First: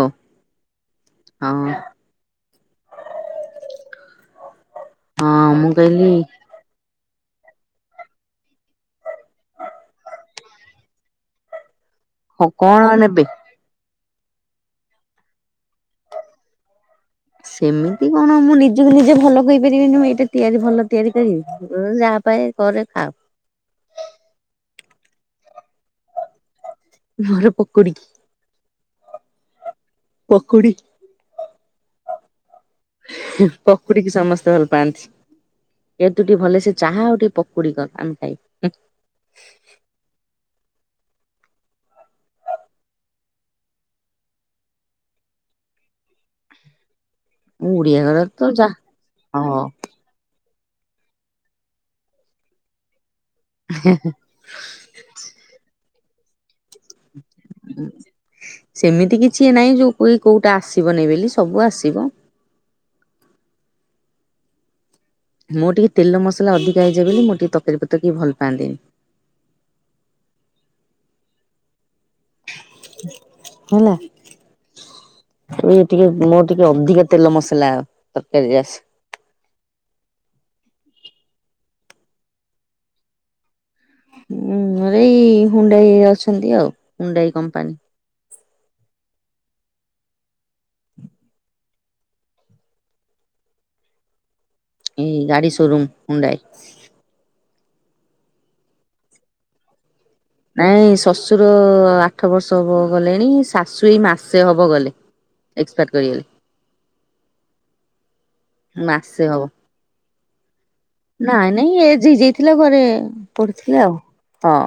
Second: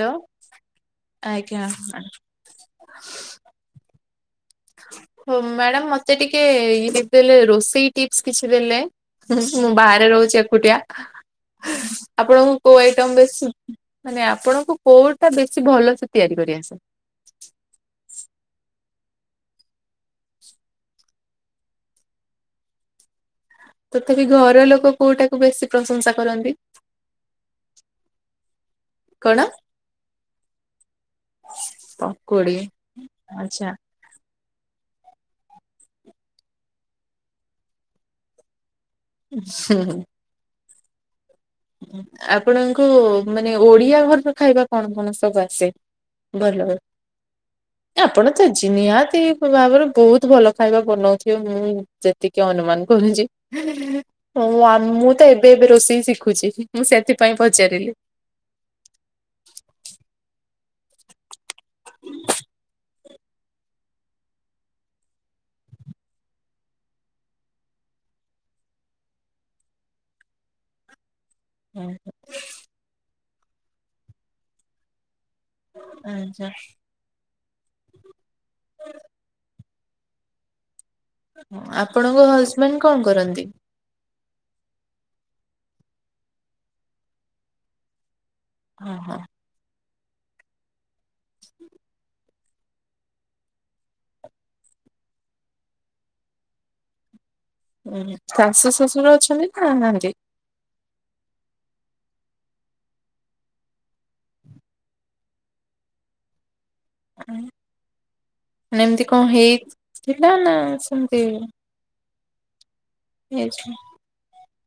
Hello ହଁ ଆଜ୍ଞା। ହ ହଁ ମୁଁ ମ୍ୟାଡ଼ାାମ କହିଲି ମତେ ଟିକେ ଇ ଦେଲେ ରୋଷେଇ ଟିପ୍ସ କିଛି ଦେଲେ ମୁଁ ବାହାରେ ରହୁଛି ଏକୁଟିଆ। ହଁ ଆପଣଙ୍କୁ କୋଉ କଣ ଆଇଟମ୍ ନେବେ? ବେଶି ମାନେ ଆପଣଙ୍କୁ କୋଉଟା ବେଶୀ ଭଲସେ ତିଆରି କରି ଆସେ? ସେମିତି କଣ ମୁଁ ନିଜକୁ ନିଜେ ଭଲ କହିପାରିବିନି ମୁଁ ଏଇଟା ତିଆରି ଭଲ ତିଆରି କରିବି। ଯାହା ପାଏ କରେ ଖାଉ। ତଥାପି ଘର ଲୋକ କୋଉଟା କୁ ବେଶୀ ପ୍ରଶଂସା କରନ୍ତି? ଘରେ ପକୁଡି। କଣ? ପକୁଡ଼ି। ପକୁଡ଼ି। ହୁଁ ପ ପକୁଡି଼ କି ସମସ୍ତେ ଭଲ ପାଆନ୍ତି। ଏ ତୁ ଟିକେ ଭଲ ସେ ଚାହା ଆଉ ଟିକେ ପକୁଡି଼ କର ଆମେ ଖାଇବୁ। ସେ ଆପଣଙ୍କୁ ମାନେ ଓଡିଆ ଘରର ଖାଇବା କଣ କଣ ସବୁ ଆସେ? ବଲଲ ମୁଁ ଓଡିଆ ଘର ଆପଣ ତ ଯା ଜିିନିୟାତି ହଁ। ବାବର ବହୁତ୍ ଭଲ ଖାଇବା ବନଉଥିବେ ମୁଁ ଯେତିକି ଅନୁମାନ କରୁଚି। ହଉ ମୁଁ ତ ଏବେ ଏବେ ରୋଷେଇ ଶିଖୁଛି ମୁଁ ସେଥିପାଇଁ ପଚାରିଲି। ସେମିତି କିଛି ନାହିଁ ଯୋଉ କୋଉଟା ଆସିବନି ବୋଲି ସବୁ ଆସିବ। ମୋ ଟିକେ ତେଲ ମସଲା ଅଧିକା ହେଇଯାଏ ବୋଲି ମୁଁ ଟିକେ ତରକାରୀ ପତ୍ର ଟିକେ ଭଲ ପାଆନ୍ତିନି। ହୁଁ। ହେଲା ମୁଁ ଟିକେ ମୋ ଆଚ୍ଛା ଟିକେ ଅଧିକ ତେଲ ମସଲା ଆଉ ତରକାରୀ ଆସେ। ଆପଣଙ୍କ ହଜବେଣ୍ଡ୍ କଣ କରନ୍ତି? ହଁ ଏଇ ହୁଣ୍ଡାଇ ଅଛନ୍ତି ଆଉ ହୁଣ୍ଡାଇ କମ୍ପାନୀ। ହଁ ହଁ। ଚି ଏଇ ଗାଡି ସୋରୁୁମ୍ ହୁଣ୍ଡା ଏସି ହୁଁ ଶାଶୁ ଶଶୁର ଅଛନ୍ତି ନାଁ ନାହାନ୍ତି। ନାଇଁ ଶଶୁର ଆଠ ବର୍ଷ ହବ ଗଲେଣି ଶାଶୁ ଏଇ ମାସେ ହବ ଗଲେ। ଏକ୍ସପାର୍ଟ କରିଗଲେ। ମାନେ ଏମତି ମାସେ କଣ ହବ ହେଇଥିଲା ନାଁ ସେମ୍ ନାଇଁ ନାଇଁ ଏଜେ ହେଇଯାଇଥିଲା ଘରେ ଏଜ୍ ପଢିଥିଲେ ଆଉ ହଁ।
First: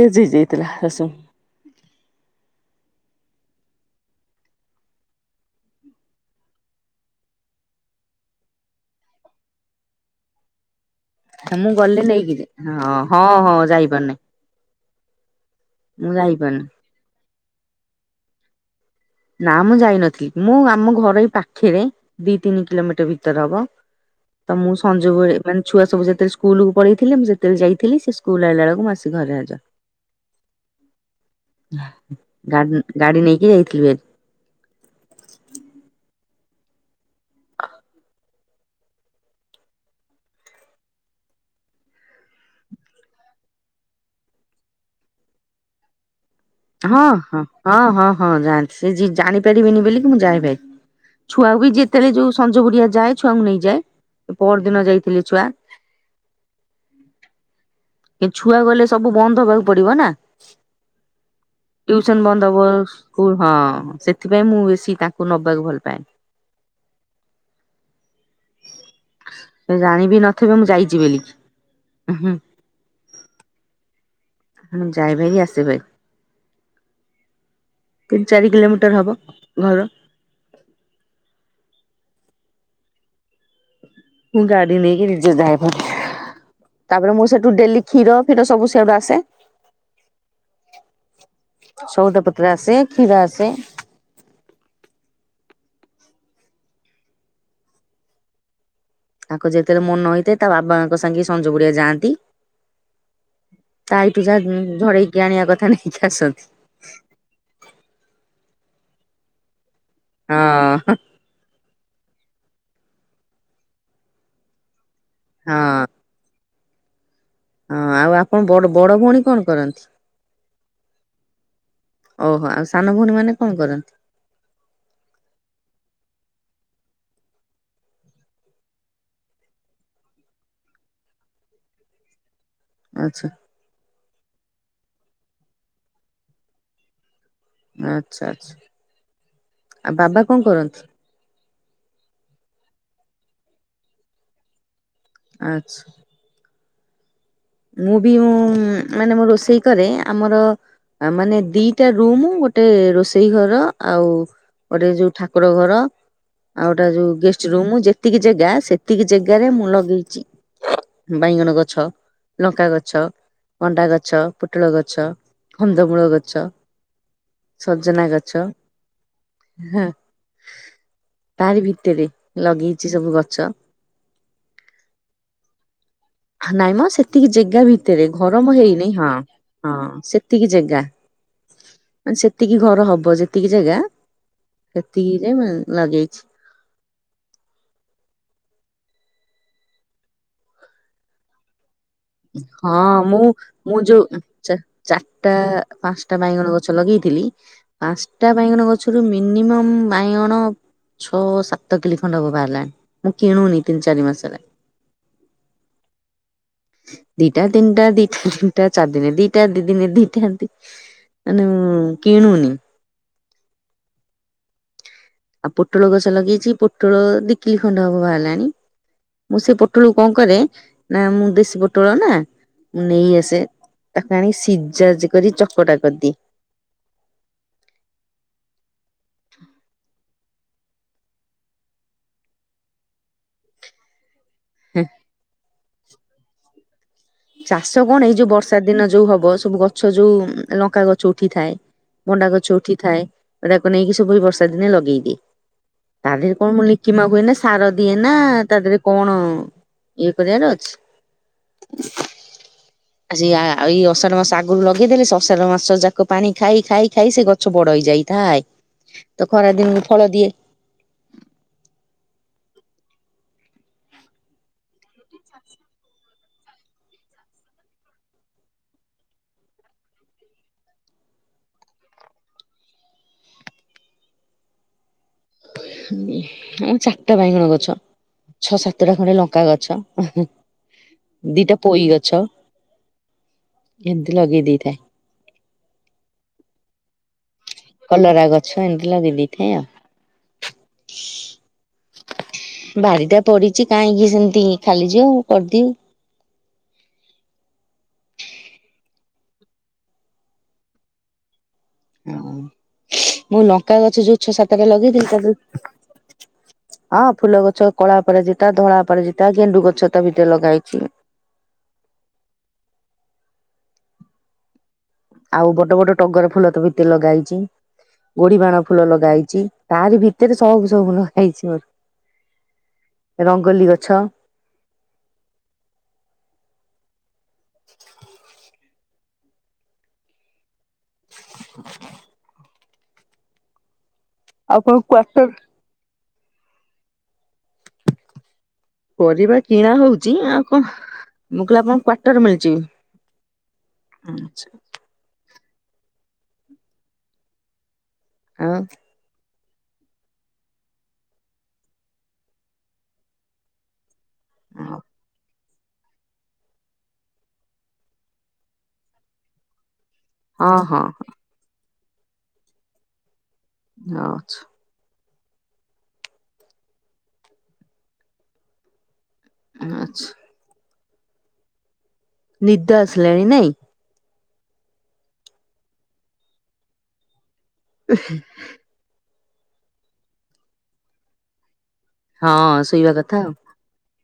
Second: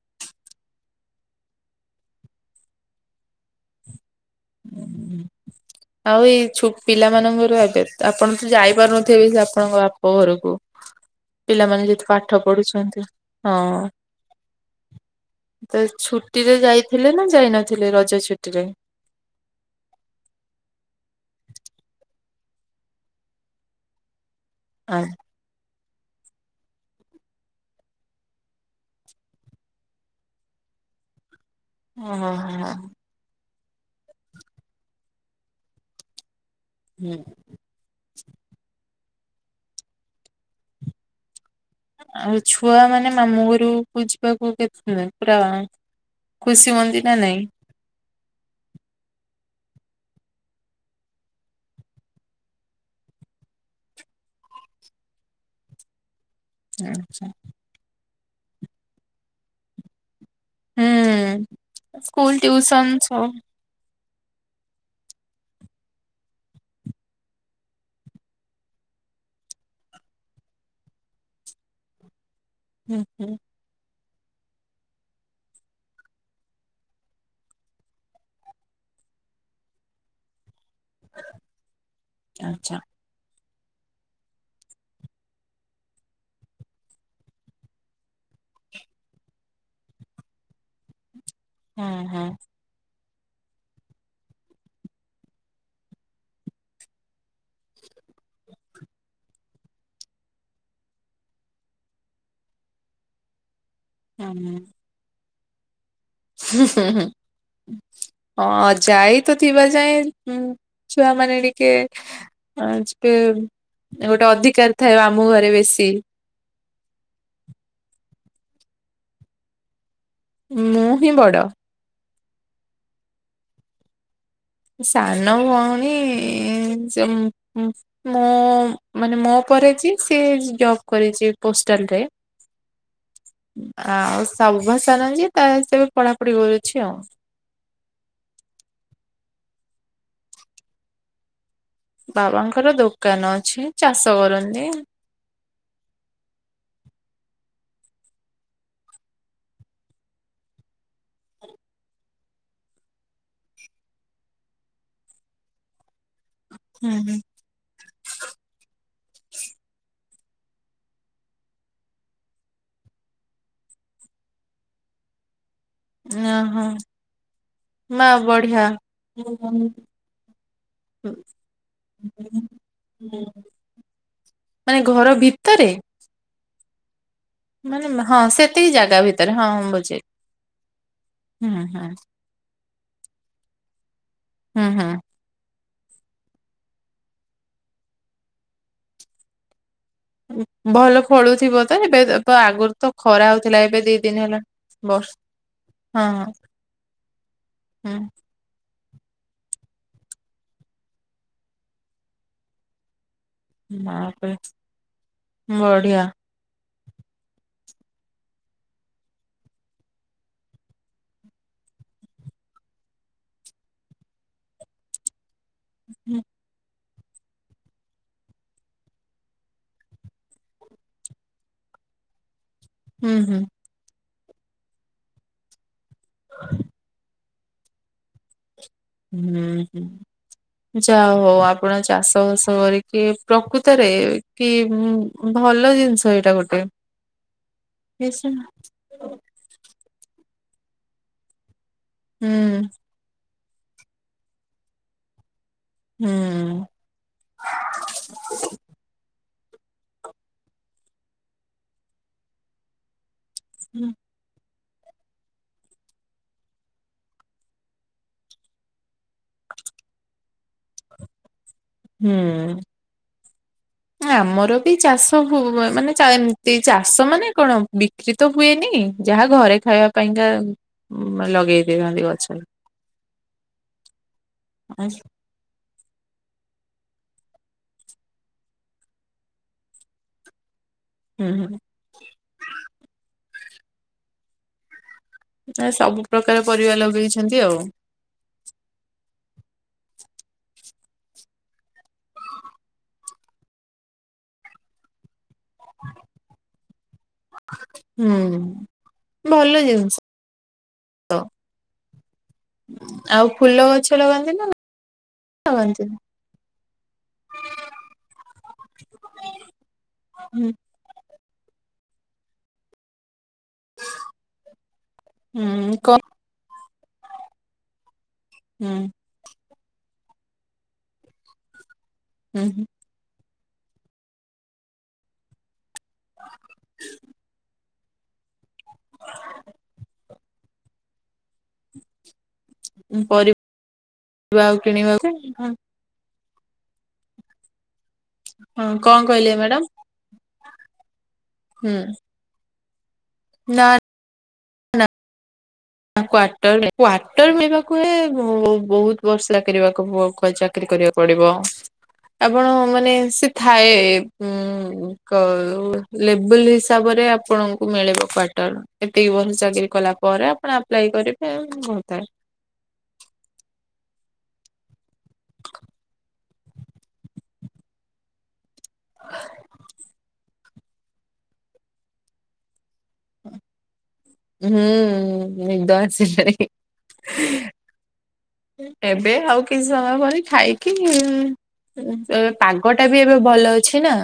ଏଜ୍ ହେଇଯାଇଥିଲା ଶାଶୁ। ହୁଁ। ଆଉ ଏଇ ଛୁ ପିଲାମାନଙ୍କର ଏବେ ଆପଣ ତ ଯାଇପାରୁ ନଥିବେ ସେ ଆପଣଙ୍କ ବାପ ଘରକୁ। ମୁଁ ପିଲାମାନେ ଗଲେ ଯଦି ନେଇକି ପାଠ ଯେ ହଁ ପଢୁଛନ୍ତି ହଁ। ଯାଇପାରୁନି ତ ମୁଁ ଛୁଟିରେ ଯାଇପାରୁନି। ଯାଇଥିଲେ ନାଁ ଯାଇ ନଥିଲେ ରଜ ଛୁଟିରେ? ନାଁ ମୁଁ ଯାଇନଥିଲି ମୁଁ ଆମ ଘର ଏଇ ପାଖେରେ। ଦି ତିନି କିଲୋମିଟର ଭିତରେ ହବ ତ ମୁଁ ଓ ସଞ୍ଜବେଳେ ମାନେ ଛୁଆ ସବୁ ଯେତେବେଳେ ସ୍କୁଲକୁ ପଳେଇଥିଲେ ମୁଁ ସେତେବେଳେ ଯାଇଥିଲି ସେ ସ୍କୁଲ ଆଇଲା ବେଳକୁ ମୁଁ ଆସି ଘରେ ହାଜର। [inaudible] ହୋ ଗା ହୋ ଗାଡ଼ି ନେଇକି ଯାଇଥିଲି ଭାରି। ହୁଁ। [inaudible] ଆଉ ଛୁଆ ମାନେ ମାମୁଁ ଘରକୁ ଯିବାକୁ କେତେଦିନି ପୁରା ଖୁସି ହୁଅନ୍ତି ହଁ ନା ନାଇଁ? ହଁ ହଁ ହଁ ହଁ ଯାଆନ୍ତି ସେ ଜାଣି ପାରିବେନି ବୋଲିକି ମୁଁ ଯାଏ ଭାରି। ଛୁଆ ବି ଯେତେବେଳେ ଯୋଉ ସଞ୍ଜ ବେଳୁଆ ଯାଏ ଛୁଆଙ୍କୁ ନେଇଯାଏ ପହଦିନ ଯାଇଥିଲେ ଛୁଆ। ଆଚ୍ଛା। ଏ ଛୁଆ ଗଲେ ସବୁ ବନ୍ଦ ହବାକୁ ପଡ଼ିବ ନାଁ। ହୁଁ ଟ୍ୟଉସନ୍ ସ୍କୁଲ ବନ୍ଦ ହବ ଟିଉସନ ସବୁ ସ୍କୁଲ ହଁ ସେ ସେଥିପାଇଁ ମୁଁ ବେଶୀ ତାଙ୍କୁ ନବାକୁ ଭଲ ପାଏନି। ସେ ଜାଣିବି ନଥିବେ ମୁଁ ଯାଇଛି ବୋଲିକି। ହୁଁ ହୁଁ। ହଁ ଯାଏ ଭାରି ଆସେ ଭାରି। ତିନି ଚାରି କିଲୋମିଟର ହବ ଘର। ଆଚ୍ଛା। ମୁଁ ଗାଡ଼ି ନେଇକି ନିଜେ ଯାଏ ଭାରି। ତାପରେ ମୁଁ ସେଇଠୁ ଡେଲି କ୍ଷୀର ଫୀର ସବୁ ସେଆଡୁ ଆସେ। [inaudible] ହଁ ସଉଦା ହଁ ପତ୍ର ଆସେ କ୍ଷୀର ଆସେ। [inaudible] ତାଙ୍କ ଯେତେବେଳେ ମନ ହେଇଥାଏ ତା ବାପାଙ୍କ ସାଙ୍ଗେ ସଞ୍ଜ ବେଳୁଆ ଯାଆନ୍ତି। ତା ଆଈଠୁ ଯାହା ଉଁ ଝଡ଼େଇକି ଆଣିବା କଥା ନାଇ ହୁଁ ହୁଁ ହୁଁ ହଁ ଅଜା ଆଈ ତ ଥିବା ଯାଏଁ ହୁଁ ହଁ ହଁ। ଛୁଆ ମାନେ ଟିକେ ଅ ଯେ ଗୋଟେ ଅଧିକାର ଥାଏ ମାମୁଁ ଘରେ ବେଶୀ। ହଁ ଆଉ ଆପଣ ବଡ଼ ବଡ଼ ଭଉଣୀ କଣ କରନ୍ତି? ମୁଁ ହିଁ ବଡ଼। ଓହୋ ଆଉ ସାନ ଭଉଣୀ ମାନେ କଣ କରନ୍ତି? ସାନ ଭଉଣୀ ଏ ସିଏ ଉଁ ଉଁ ମୋ ମାନେ ମୋ ପରେ ଯିଏ ସିଏ ଜବ୍ କରିଛି ପୋଷ୍ଟାଲରେ ଆଚ୍ଛା। ଆଉ ସବା ଯିଏ ତାର ସିଏ ଏବେ ପଢ଼ାପଢ଼ି କରୁଛି ଆଉ। ଆଚ୍ଛା ଆଚ୍ଛା ଆଉ ବାବା କଣ କରନ୍ତି? ବାବାଙ୍କର ଦୋକାନ ଅଛି ଚାଷ କରନ୍ତି। ଆଚ୍ଛା। ମୁଁ ବି ଉୁଁ ମାନେ ମୁଁ ରୋଷେଇ କରେ ଆମର ଆଉ ମାନେ ଦିଇଟା ରୁମୁ ଗୋଟେ ରୋଷେଇ ଘର ଆଉ ଗୋଟେ ଯୋଉ ଠାକୁର ଘର ଆଉ ଗୋଟେ ହୁଁ ଯୋଉ ହୁଁ ଗେଷ୍ଟ୍ ରୁମ୍ ଯେତିକି ଜାଗା ସେତିକି ଜାଗାରେ ମୁଁ ଲଗେଇଛି ବାଇଗଣ ଗଛ ଲଙ୍କା ଗଛ ଭଣ୍ଡା ଗଛ ପୋଟଳ ଗଛ କନ୍ଦମୂଳ ଗଛ ଓହୋ ସଜନା ମା ଗଛ ବଢିଆ। ହଁ ତାରି ଭିତରେ ଲଗେଇଛି ସବୁ ଗଛ। ମାନେ ଘର ଭିତରେ? ନାଇଁ ମ ସେତିକି ଜାଗା ମାନେ ଭିତରେ ହଁ ଘରମ ସେତିକି ହେଇନି ଜାଗା ହଁ ଭିତରେ ହଁ ବୁଝିଲି। ସେତିକି ଜେଗା ହୁଁ ହୁଁ ଯେତିକି ଘର ହବ ଯେତିକି ଜାଗା ହୁଁ ହୁଁ। ସେତିକି ଯାଏ ମୁଁ ଲଗେଇଛି। ଭଲ ଫଳୁଛିବୋଧେ ଏବେ ତ ଏବେ ହଁ ଆଗରୁ ଖରା ମୁଁ ହଉଥିଲା ମୁଁ ଏବେ ଦି ଦିନ ଯୋଉ ହେଲା। ଚା ବ ଚାରିଟା ହଁ ପାଞ୍ଚଟା ବାଇଗଣ ଗଛ ଲଗେଇଥିଲି ହୁଁ। ଚାଟା ବାଇଗଣ ଗଛରୁୁ ମିନିମମ୍ ବାଇଗଣ ଛଅ ସାତ କିଲି ଖଣ୍ଡ ହବ ବାହାରିଲା। ମୁଁ କିଣୁନି ତିନି ଚାରି ବାପରେ ମାସରେ। ବଢିଆ। ଦିଟା ତିନିଟା ଦିଟା ତିନିଟା ଚାରିିନେ ଦିଟା ଦି ଦିନେ ଦିଟା ଦି ଉଁ କିଣୁନି। ଆଉ ପୋଟଳ ଗଛ ହୁଁ ଲଗେଇଛି ପୋଟଳ ଦିକିଲି ଖଣ୍ଡ ହବ ବାହାରିଲାଣି ମୁଁ ସେ ପୋଟଳକୁ କଣ କରେ ନା ମୁଁ ଦେଶୀ ପୋଟଳ ନା ମୁଁ ନେଇ ହୁଁ ଆସେ ହୁଁ। ତାକୁ ଆଣିିକ ସିଝା ଜି କରି ଚକଟା କରିଦିଏ। ହ। ହୁଁ ହୁଁ। ସେ ଯାହା ହଉ ଆପଣ ଚାଷ ବାସ କରିକି ପ୍ରକୃତରେ କି ଉୁଁ ଭଲ ଜିନିଷ ଏଇଟା ଗୋଟେ। ଚାଷ କଣ ଏଇ ବେଶୀ ଯୋଉ ହୁଁ ବର୍ଷା ଦିନ ଯୋଉ ହବ ସବୁ ଗଛ ଯୋଉ ଲଙ୍କା ଗଛ ଉଠିଥାଏ ମଣ୍ଡା ଗଛ ଉଠିଥାଏ ତାକୁ ନେଇକି ସବୁ ବର୍ଷା ଦିନେ ଲଗେଇଦିଏ। ତା ଦେହରେ କଁ ମୁଁ ହୁଁ ଲଖି ମା କ ହୁଏ ନା ସାର ଦିଏ ନା ତା ଦେହରେ କଣ ଇଏ କରି ଆର ଅଛି ଆସି ଆ ଆ ଏଇ ଅଷାଢ ମାସ ଶାଗରୁ ଲଗେଇଦେଲେ ସେ ଆଷାଢ଼ ମାସ ଯାକ ପାଣି ଖାଇ ଖାଇ ଖାଇ ସେ ଗଛ ବଡ ହେଇଯାଇଥାଏ। ତ ଖରା ଦିନ ଫଳ ଦିଏ। ହୁଁ। ଆମର ବି ଚାଷ ହୁଏ ମାନେ ଚା ଏମିତି ଚାଷ ମାନେ କଣ ବି ବିକ୍ରିତ ହୁଏନି ଯାହା ଘରେ ଖାଇବା ପାଇଁକା ଉଁ ଲଗେଇ ଦେଇଥାନ୍ତି ଗଛ। ଆ [unintelligible] ଉଁ ଆଉ ଚାରିଟା ବାଇଗଣ ଗଛ। ଛଅ ସାତଟା ଖଣ୍ଡେ ଲଙ୍କା ଗଛ ହୁଁ ହୁଁ। ହୁଁ ଦିଟା ହୁଁ ପୋଇ ଗଛ ଏମିତି ଲଗେଇ ଦେଇଥାଏ। ଏ ସବୁ ପ୍ରକାର ପରିବା ଲଗେଇଛନ୍ତି ଆଉ। କଲରା ଗଛ ଏମିତି ଲଗେଇ ଦେଇଥାଏ ଆଉ। ବାରିଟା ପଡିଛି କାହିଁକି ସେମିତି ଖାଲିଯିବ ମୁଁ କରିଦିଏ। ହୁଁ ଭଲ ଜିନିଷ। ହୁଁ ଆଉ ମୁଁ ଫୁଲ ଲଙ୍କା ଗଛ ଯୋଉ ଲଗାନ୍ତି ଛଅ ନା ସାତଟା ଲଗେଇ ତାକୁ ଲଗାନ୍ତିନି? ହଁ ଫୁଲ ଗଛ କଳା ପରାଜିତା ଧଳା ପରାଜିତା ଗେଣ୍ଡୁ ଗଛ ତା ଭିତରେ ହୁଁ ଲଗା ହେଇଛି। [inaudible] ଆଉ ବଡ ବଡ କ ଟଗର ଫୁଲ ତ ଭିତରେ ଲଗାଇଛି ଗୋଡି ବାଣ ଫୁଲ ହୁଁ ଲଗାହେଇଛି। ତାରି ଭିତରେ ସବୁ ସବୁ ଲଗାହେଇଛି ମୋର। ଉଁ ହୁଁ। ରଙ୍ଗୋଲି ଗଛ। ଉଁ ପରିବା ଆଉ କଣ କିଣିବାକୁ କ୍ଵାଟର ଯେ ହୁଁ। ହଁ କ। ପରିବା କିଣା ହଉଛି ଆଉ କଣ ମୁଁ କହିଲି ହୁଁ ଆପଣଙ୍କ କ୍ଵାର୍ଟର ମିଳିଛି? ନା। ଆଚ୍ଛା। କ୍ଵାଟରେ କ୍ୱାଟର ମିଳିବାକୁ ହେ ଭୋ ଆଉ ବହୁତ୍ ବ ସ୍କାକିରିବା ଚାକିରି କରିବାକୁ ପଡିବ। ଆପଣ ମାନେ ସେ ଥାଏ ହଁ ଉଁ କ ଲେବୁଲ ହିସାବରେ ଆପଣଙ୍କୁ ମିଳିବ କ୍ଵାଟର ଏତିକି ବର୍ଷ ଚାକିରି କଲା ପରେ ଆପଣ ଆପ ହଁ ସେ ବହୁତ ଥାଏ। ଆଚ୍ଛା। ଆଚ୍ଛା। ନିଦ ଆସିଲାଣି ନାଇଁ? ହୁଁ ନିଦ ଆସିଲାଣି। ଏ ହେ। ଏବେ ଆଉ କିଛି ସମୟ ପରେ ଖାଇକି ଉଁ ଏ ହଁ ଏପାଗ ଟା ଶୋଇବା ବି କଥା ଏବେ ଆଉ। ଭଲ ଅଛି ନା?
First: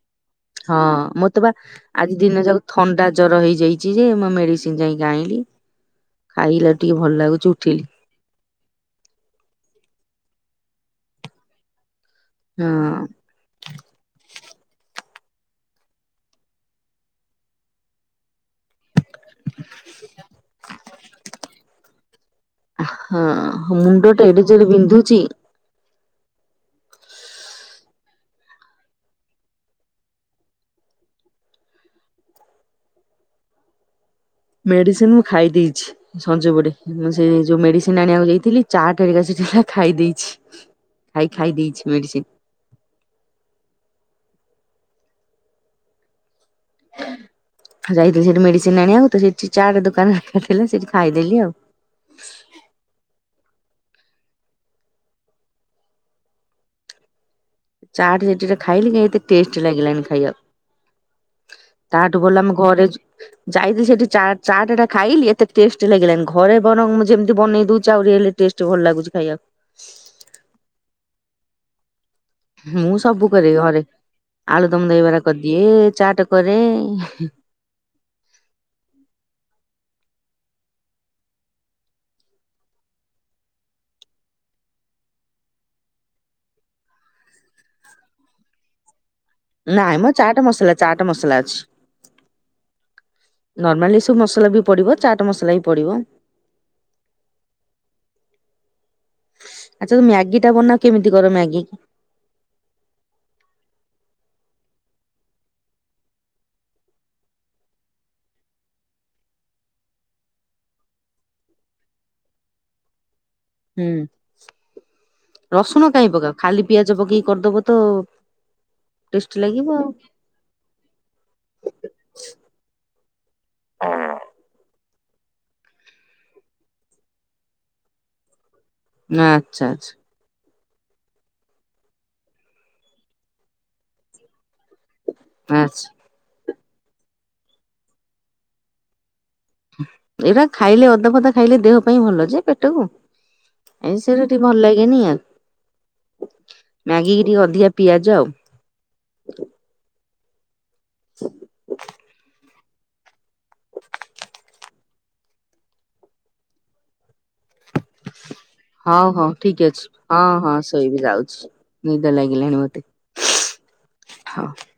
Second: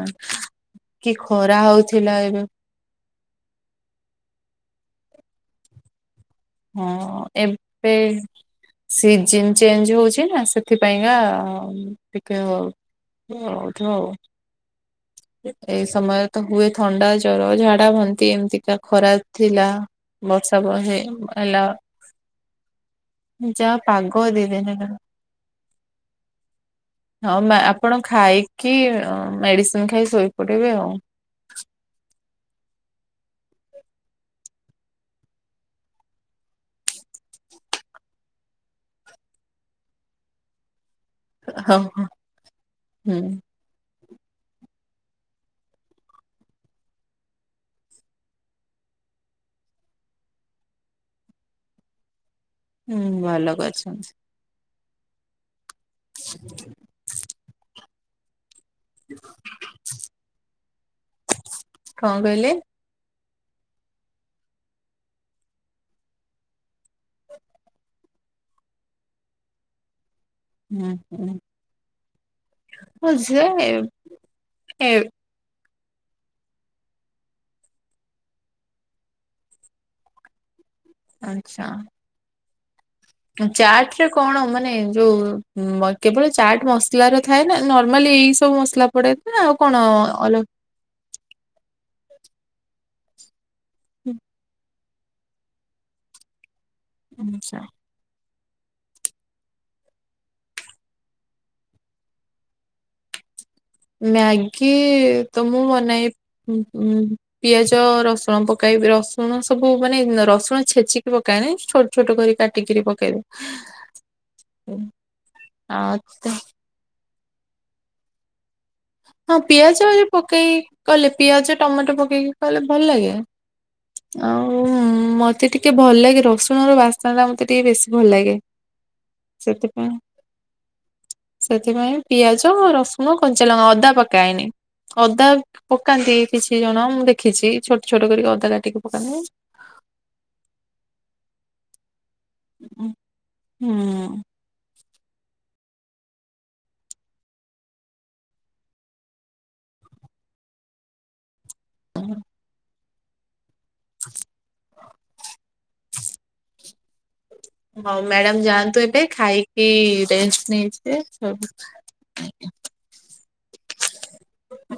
ହଁ କି ମୋତେ ବା ଖରା ହଉଥିଲା ଆଜି ଏବେ ଦିନ ଯାକ ଥଣ୍ଡା ଜର ହେଇଯାଇଛି ଯେ ମୁଁ ମେଡିସିନ ଯାଇକି ଆଇଲି। ଖାଇଲା ଠୁ ଟିକେ ଭଲ ଲାଗୁଛି ଉଠିଲି। ସିଜିନ ଚେଞ୍ଜ ହଉଛି ନା ସେଥିପାଇଁକା ଟିକେଉ ହଁ। ହଉ ଥୁ ହଉ। ଏଇ ସମୟରେ ତ ହୁଏ ଥଣ୍ଡା ଜର ଝାଡା ବାନ୍ତି ଏମିତିକା ଖରା ଥିଲା ବର୍ଷା ବ ହେ ହେଲା ହଁ ଯାହା ମୁଣ୍ଡ ଟା ପାଗ ଏଡେ ଦି ଜୋରେ ଦିନ ହେଲା ବିନ୍ଧୁଛି ହଁ ଆପଣ ଖାଇକି ମେଡିସି ନ ଖାଇ ଶୋଇପଡିବେ ଆଉ ମେଡ଼ିସିନ ମୁଁ ଖାଇ ଦେଇଛି ସଞ୍ଜ ବୋଡେ ମୁଁ ସେ ଯୋଉ ମେଡିସିନ ଆଣିବାକୁ ଯାଇଥିଲି ଚାଟ ହେରିକା ସେଠି ନା ଖାଇ ଦେଇଛି ଖାଇ ହଁ ଖାଇଦେଇଛି ମେଡିସିନ ହୁଁ ଯାଇଥିଲି ସେଠି ମେଡିସିନ ଆଣିବାକୁ ତ ସେଠି ଚାଟ ଦୋକାନ ଥିଲା ସେଇଠି ଖାଇଦେଲି ଆଉ ହୁଁ ଭଲ କହିଛନ୍ତି ଚାଟ ସେଥିରେ ଖାଇଲି କାଇ ଏତେ ଟେଷ୍ଟ ଲାଗିଲାନି ଖାଇବାକୁ କଣ ତାଠୁ ଭଲ କହିଲେ ଆମ ଘରେ ଯାଇକି ସେଠି ଚା ଚାଟ ଟା ଖାଇଲି ଏତେ ଟେଷ୍ଟ ଲାଗିଲାନି ଘରେ ବରଂ ମୁଁ ଯେମିତି ବନେଇ ଦଉଛି ଆଉ ରିଏଲ୍ ଟେଷ୍ଟ ଭଲ ଲାଗୁଛି ଖାଇବାକୁ ହୁଁ ହୁଁ ମୁଁ ହଁ ସବୁ ଝିଅ କରେ ଏ ଘରେ ଆଳୁ ଦମ ଏ ଦହିବାର କରିଦିଏ ଚାଟ କରେ ଆଚ୍ଛା ଚାଟ ରେ କଣ ମାନେ ଯୋଉ କେବଳ ଚାଟ ମସଲାର ଥାଏନା ନର୍ମାଲି ଏଇ ସବୁ ମସଲା ପଡେ ନା ଆଉ କଣ ନାଇଁ ମ ଅଲ ଚାଟ ମସଲା ଚାଟ ମସଲା ଅଛି ନର୍ମାଲି ସବୁ ମସଲା ବି ପଡ଼ିବ ଚାଟ୍ ମସଲା ବି ପଡ଼ିବ ଆଛା ଆଚ୍ଛା ଯୋଉ ମ୍ୟାଗିଟା ବନାଅ କେମିତି କର ମ୍ୟାଗିକି ମ୍ୟାଗି ତ ମୁଁ ବନାଏ ହୁଁ ହୁଁ ପିଆଜ ରସୁଣ ପକାଇବି ରସୁଣ ସବୁ ମାନେ ରସୁଣ ଛେଚିକି ପକାଏନି ଛୋ ଛୋଟ କରି କାଟିକିରି ପକାଇବେ ହୁଁ ରସୁଣ ଆଉ କାଇଁ ପକାଅ ଖାଲି ପିଆଜ ପକେଇକି କରିଦବୁ ତ ହଁ ଟେଷ୍ଟି ଲାଗିବ ଆଉ ପିଆଜ ପକେଇ କଲେ ପିଆଜ ଟମାଟୋ ପକେଇକି କଲେ ଭଲ ଲାଗେ ଆଉ ମତେ ଟିକେ ଭଲ ଲାଗେ ରସୁଣ ର ବାସ୍ନ ଟା ମତେ ଟିକେ ବେଶୀ ଭଲ ଲାଗେ ଆଚ୍ଛା ସେଥିପାଇଁ ଆଚ୍ଛା ସେଥିପାଇଁ ପିଆଜ ରସୁଣ କ ଞ୍ଚା ଲଙ୍କା ଅଦା ପକାଏନି ଅଦା ଆଚ୍ଛା ପକାନ୍ତି କିଛି ଜଣ ମୁଁ ଦେଖିଛି ଛୋଟ ଛୋଟ କରିକି ଅଦା କାଟିକି ପକାନ୍ତି ଏଇରା ଖାଇଲେ ଅଦା ଫଦା ଖାଇଲେ ଦେହ ପାଇଁ ଭଲ ଯେ ପେଟକୁ ଏଇ ସେ ହୁଁ। ମତେ ଭଲ ଲାଗେନି ଆଉ ମ୍ୟାଗିକି ଟିକେ ଅଧିକା ପିଆଜ ଆଉ। ହଁ ହଉ ମ୍ୟାଡମ୍ ଯାଆନ୍ତୁ ଏବେ ହଉ ହଉ ଖାଇ ପି ଠିକ ଅଛି ହଁ ରେଷ୍ଟ୍ ହଁ ଶୋଇବି ନେଇଯିବେ ଯାଉଛି ହଉ। ନିଦ ଲାଗିଲାଣି ମତେ ହଉ।